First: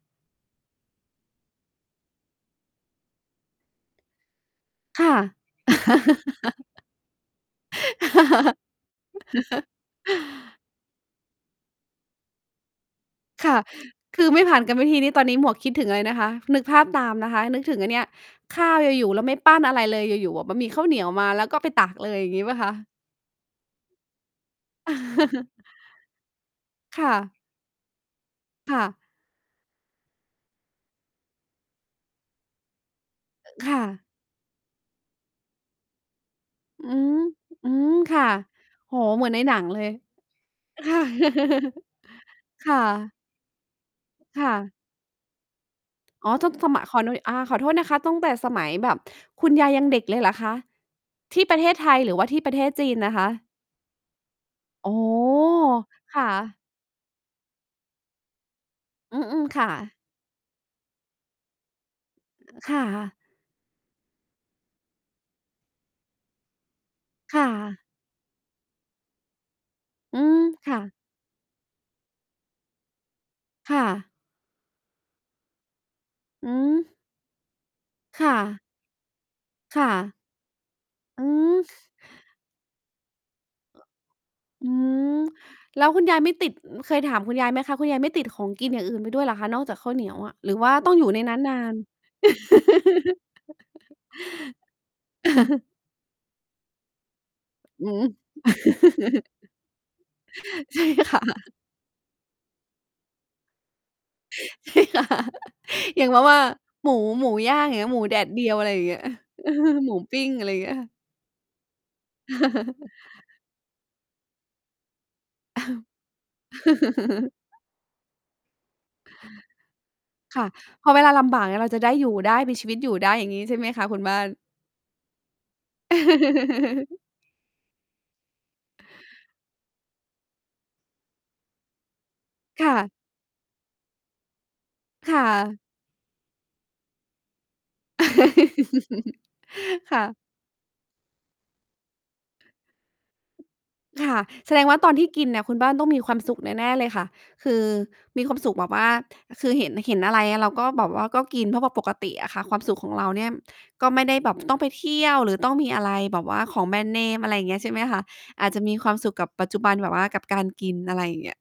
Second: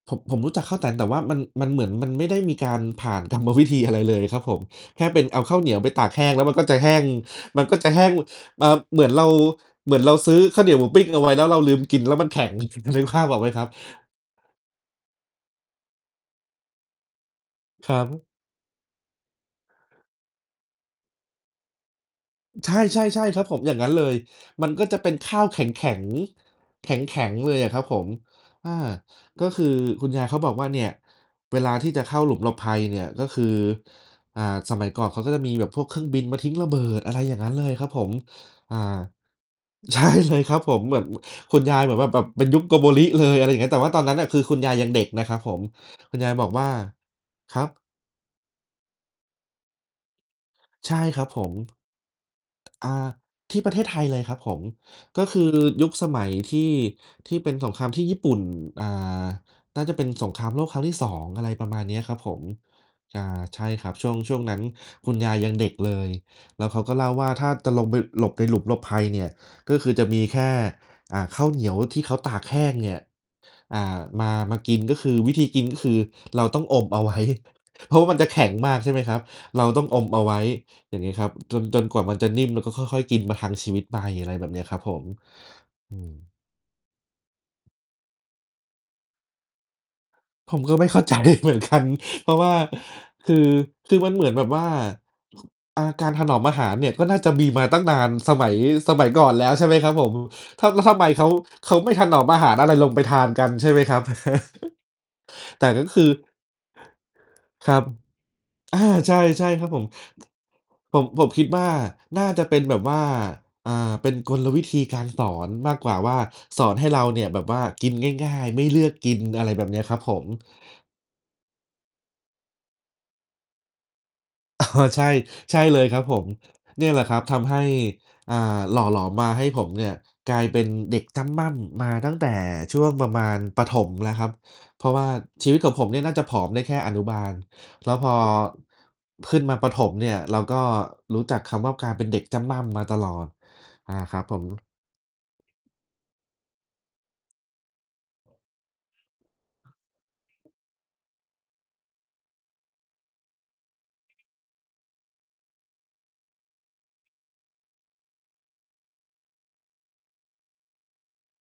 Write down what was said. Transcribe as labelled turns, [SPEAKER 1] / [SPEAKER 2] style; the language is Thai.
[SPEAKER 1] ผม ผมรู้จักข้าวแต๋น แต่ว่า มัน มันเหมือน มันไม่ได้มีการผ่านกรรม วิธี อะไรเลยครับผม แ
[SPEAKER 2] ค
[SPEAKER 1] ค่
[SPEAKER 2] ่ะ
[SPEAKER 1] เป็นเอาข้าวเหนียวไปตากแห้ง แล้วมันก็จะแห้ง มันก็จะแห้ง อ่า เหมือนเรา เหมือนเราซื้อข้าวเหนียวหมูปิ้งเอาไว้ แล้วเราลืมกิน แล้วมันแข็ง นึ นึกภาพออกไห
[SPEAKER 2] ค
[SPEAKER 1] ม
[SPEAKER 2] ่ะ
[SPEAKER 1] ครับ?
[SPEAKER 2] คือไม่ผ่านกรรมวิธีนี้ ตอนนี้หมวกคิดถึงอะไรนะคะ นึกภาพตามนะคะ นึกถึงอ
[SPEAKER 1] ค
[SPEAKER 2] ันเ
[SPEAKER 1] ร
[SPEAKER 2] น
[SPEAKER 1] ั
[SPEAKER 2] ี่ย
[SPEAKER 1] บ
[SPEAKER 2] ข้าวอยู่ ๆ แล้วไม่ปั้นอะไรเลย อยู่ ๆ อะ มันมีข้าวเหนียวมา แล้วก็ไปตักเลย อย่างงี้เปล่าค
[SPEAKER 1] ใช
[SPEAKER 2] ะ?
[SPEAKER 1] ่ ๆ ๆ ครับผม อย่างงั้นเลย มันก็จะเป็นข้าวแข็ง ๆ แข
[SPEAKER 2] ค่
[SPEAKER 1] ็ง
[SPEAKER 2] ะ
[SPEAKER 1] ๆ เลยอะครับผม อา
[SPEAKER 2] ค่ะ
[SPEAKER 1] ก็คือคุณยายเขาบอกว่า เนี่ยเวลาที่จะเข้าหลุมหลบภัยเนี่ย ก็คือ
[SPEAKER 2] ค่ะ
[SPEAKER 1] อ่า สมัยก่อนเขาก็จะมีแบบพวกเครื่องบินมาทิ้งระเบิ
[SPEAKER 2] อื
[SPEAKER 1] ด อ
[SPEAKER 2] ม
[SPEAKER 1] ะไรอย่างงั้นเล
[SPEAKER 2] อื
[SPEAKER 1] ยครั
[SPEAKER 2] ม
[SPEAKER 1] บผม
[SPEAKER 2] ค่ะ
[SPEAKER 1] อ่า
[SPEAKER 2] โอ้โฮ เหมือนในหนังเลย
[SPEAKER 1] ใช่เลยครับผม
[SPEAKER 2] ค
[SPEAKER 1] แ
[SPEAKER 2] ่
[SPEAKER 1] บ
[SPEAKER 2] ะ
[SPEAKER 1] บคุณยายแบบว่าแบบเป็นยุค
[SPEAKER 2] ค
[SPEAKER 1] โก
[SPEAKER 2] ่
[SPEAKER 1] โบริ
[SPEAKER 2] ะ
[SPEAKER 1] เลย อะไรอย่างเงี้ย แต่ว่าตอนนั้นน่ะ คื
[SPEAKER 2] ค
[SPEAKER 1] อ
[SPEAKER 2] ่
[SPEAKER 1] คุณย
[SPEAKER 2] ะ
[SPEAKER 1] ายยังเด็กนะครับผม คุณย
[SPEAKER 2] อ๋
[SPEAKER 1] า
[SPEAKER 2] อ
[SPEAKER 1] ยบ
[SPEAKER 2] ต
[SPEAKER 1] อ
[SPEAKER 2] ้อ
[SPEAKER 1] ก
[SPEAKER 2] ง
[SPEAKER 1] ว่
[SPEAKER 2] ส
[SPEAKER 1] า
[SPEAKER 2] มัคร ขอนวย ข
[SPEAKER 1] ค
[SPEAKER 2] อ
[SPEAKER 1] รั
[SPEAKER 2] โท
[SPEAKER 1] บ
[SPEAKER 2] ษนะคะ ตั้งแต่สมัยแบบคุณยายยังเด็กเลยเหรอคะ?
[SPEAKER 1] ใช่ครับ
[SPEAKER 2] ท
[SPEAKER 1] ผ
[SPEAKER 2] ี่
[SPEAKER 1] ม
[SPEAKER 2] ประเทศไทย หรือว่าที่ประเทศจ
[SPEAKER 1] อ่า
[SPEAKER 2] ีนนะคะ?
[SPEAKER 1] ที่ประเทศไทยเลยครับผม
[SPEAKER 2] อ๋อ
[SPEAKER 1] ก็คือยุคส
[SPEAKER 2] ค
[SPEAKER 1] ม
[SPEAKER 2] ่
[SPEAKER 1] ั
[SPEAKER 2] ะ
[SPEAKER 1] ยที่ ที่เป็นสงครามที่ญี่ปุ่น อ่
[SPEAKER 2] อื
[SPEAKER 1] า
[SPEAKER 2] ม ๆ ค่
[SPEAKER 1] น่าจ
[SPEAKER 2] ะ
[SPEAKER 1] ะเป็นสงครามโลกครั้งที่ 2 อะไรประมาณเนี้ยครับผม
[SPEAKER 2] เออ ค่ะ
[SPEAKER 1] อ่า ใช่ครับ ช่วง ช่วงนั้นคุณยายยังเด็กเลย แล้วเขาก็เล่าว่า
[SPEAKER 2] ค
[SPEAKER 1] ถ
[SPEAKER 2] ่
[SPEAKER 1] ้าจะ
[SPEAKER 2] ะ
[SPEAKER 1] ลงไปหลบในหลุมหลบภัยเนี่ย ก็คือจะ
[SPEAKER 2] อ
[SPEAKER 1] ม
[SPEAKER 2] ื
[SPEAKER 1] ีแ
[SPEAKER 2] ม
[SPEAKER 1] ค่
[SPEAKER 2] ค่ะ
[SPEAKER 1] อ่า ข้าวเหนียวที่เขาตากแห้งเนี่ย
[SPEAKER 2] ค
[SPEAKER 1] อ
[SPEAKER 2] ่
[SPEAKER 1] ่า
[SPEAKER 2] ะ
[SPEAKER 1] มา มากิน ก็คือวิธีกิน ก็คือเรา
[SPEAKER 2] อื
[SPEAKER 1] ต้องอม
[SPEAKER 2] ม
[SPEAKER 1] เอา ไว้ เพราะ มัน
[SPEAKER 2] ค
[SPEAKER 1] จะ
[SPEAKER 2] ่
[SPEAKER 1] แข็ง
[SPEAKER 2] ะ
[SPEAKER 1] มาก ใช่ไหมครับ เรา
[SPEAKER 2] ค
[SPEAKER 1] ต้อ
[SPEAKER 2] ่
[SPEAKER 1] งอม
[SPEAKER 2] ะ
[SPEAKER 1] เอาไว้ อย่างงี้
[SPEAKER 2] อ
[SPEAKER 1] ค
[SPEAKER 2] ื
[SPEAKER 1] รับ จน จ
[SPEAKER 2] ม
[SPEAKER 1] นกว่ามันจะนิ่ม แล้วก็ค่อย ๆ กินประทังชีวิตไป อะไรแบบเนี้
[SPEAKER 2] อื
[SPEAKER 1] ยครับผม
[SPEAKER 2] ม แล้ว
[SPEAKER 1] อื
[SPEAKER 2] คุณยายไม
[SPEAKER 1] อ
[SPEAKER 2] ่ติด เคยถามคุณยายไหมคะ? คุณยายไม่ติดของกินอย่างอื่นไปด้วยเหรอคะ นอกจากข้าวเหนียวอะ? หรื
[SPEAKER 1] ผ
[SPEAKER 2] อ
[SPEAKER 1] ม
[SPEAKER 2] ว่า
[SPEAKER 1] ก็ไม
[SPEAKER 2] ต
[SPEAKER 1] ่
[SPEAKER 2] ้อ
[SPEAKER 1] เ
[SPEAKER 2] ง
[SPEAKER 1] ข้
[SPEAKER 2] อ
[SPEAKER 1] า
[SPEAKER 2] ยู่
[SPEAKER 1] ใจ
[SPEAKER 2] ในนั้น
[SPEAKER 1] เ
[SPEAKER 2] น
[SPEAKER 1] หมื
[SPEAKER 2] า
[SPEAKER 1] อนก
[SPEAKER 2] น
[SPEAKER 1] ัน เพราะว่า คือ คือมันเหมือนแบบว่า ค อ่า การถนอมอาหารเนี่ย ก็น่าจะมีมาตั้
[SPEAKER 2] อื
[SPEAKER 1] งนา
[SPEAKER 2] ม
[SPEAKER 1] น สมัย สมัยก่อนแล้ว ใช่ไหมครับผม ท
[SPEAKER 2] ใช่
[SPEAKER 1] ำ ทำไม
[SPEAKER 2] ค
[SPEAKER 1] เ
[SPEAKER 2] ่
[SPEAKER 1] ข
[SPEAKER 2] ะ
[SPEAKER 1] า เขาไม่ถนอมอาหารอะไรลงไปทานกันใช่ไหมครับ?
[SPEAKER 2] ใช่ค่ะ
[SPEAKER 1] แต่ก็
[SPEAKER 2] เ
[SPEAKER 1] ค
[SPEAKER 2] พี
[SPEAKER 1] ื
[SPEAKER 2] ยง
[SPEAKER 1] อ
[SPEAKER 2] เพราะว่า หมู หมูย่าง
[SPEAKER 1] ค
[SPEAKER 2] อย
[SPEAKER 1] ร
[SPEAKER 2] ่าง
[SPEAKER 1] ั
[SPEAKER 2] เ
[SPEAKER 1] บ
[SPEAKER 2] งี้ย หมูแดดเดียว อะไร
[SPEAKER 1] อ
[SPEAKER 2] อย
[SPEAKER 1] า
[SPEAKER 2] ่างเงี้ย
[SPEAKER 1] ใช
[SPEAKER 2] อ
[SPEAKER 1] ่ ๆ ครับผม
[SPEAKER 2] หมูปิ้ง อะไรอย่างเงี้ยค่ะ
[SPEAKER 1] ผม ผมคิดว่า น่าจะเป็นแบบว่า อ่า เป็นกลวิธีการสอนมากกว่าว่า สอนให้เราเนี่ยแบบว่ากินง่าย ๆ ไม่เลือกกิน อะไรแบบเนี้ยครับผม
[SPEAKER 2] ค่ะ พอเวลาลำบากเนี่ย เราจะได้อยู่ได้ มีชีวิตอยู่ได้ อย่างงี้ ใช่ไหมคะคุณบ้าน?
[SPEAKER 1] อ๋อ ใช่ ใช่เลยครับผม เนี่ยแหละครับ ทำให้ อ่า หล่อหลอมมาให้ผมเนี่ย กลายเป็นเด็กจ้ำม่ำมาตั้งแต่
[SPEAKER 2] ค่
[SPEAKER 1] ช่ว
[SPEAKER 2] ะ
[SPEAKER 1] งประมาณประถมแล้วครับ เพราะว่า
[SPEAKER 2] ค่
[SPEAKER 1] ชีวิ
[SPEAKER 2] ะ
[SPEAKER 1] ตของผมเนี่ย น่าจะผอมได้แค่อนุบาล แล้วพอขึ้นมาประถม
[SPEAKER 2] ค่
[SPEAKER 1] เนี่
[SPEAKER 2] ะ
[SPEAKER 1] ย เราก็รู้จักคำว่า กลายเป็นเด็กจ้ำม่ำมาตลอด อา
[SPEAKER 2] ค
[SPEAKER 1] ค
[SPEAKER 2] ่
[SPEAKER 1] ร
[SPEAKER 2] ะ
[SPEAKER 1] ับผ
[SPEAKER 2] แสด
[SPEAKER 1] ม
[SPEAKER 2] งว่าตอนที่กินน่ะ คุณบ้านต้องมีความสุขแน่ ๆ เลยค่ะ คือมีความสุขแบบว่า คือ เห็น เห็นอะไร เราก็แบบว่าก็กิน เพราะว่าปกติอะค่ะความสุขของเราเนี่ย ก็ไม่ได้แบบ ต้องไปเที่ยว หรือต้องมีอะไรแบบว่าของแบรนด์เนม อะไรอย่างเงี้ย ใช่ไหมคะ? อาจจะมีความสุขกับปัจจุบันแบบว่ากับการกิน อะไรอย่างเงี้ย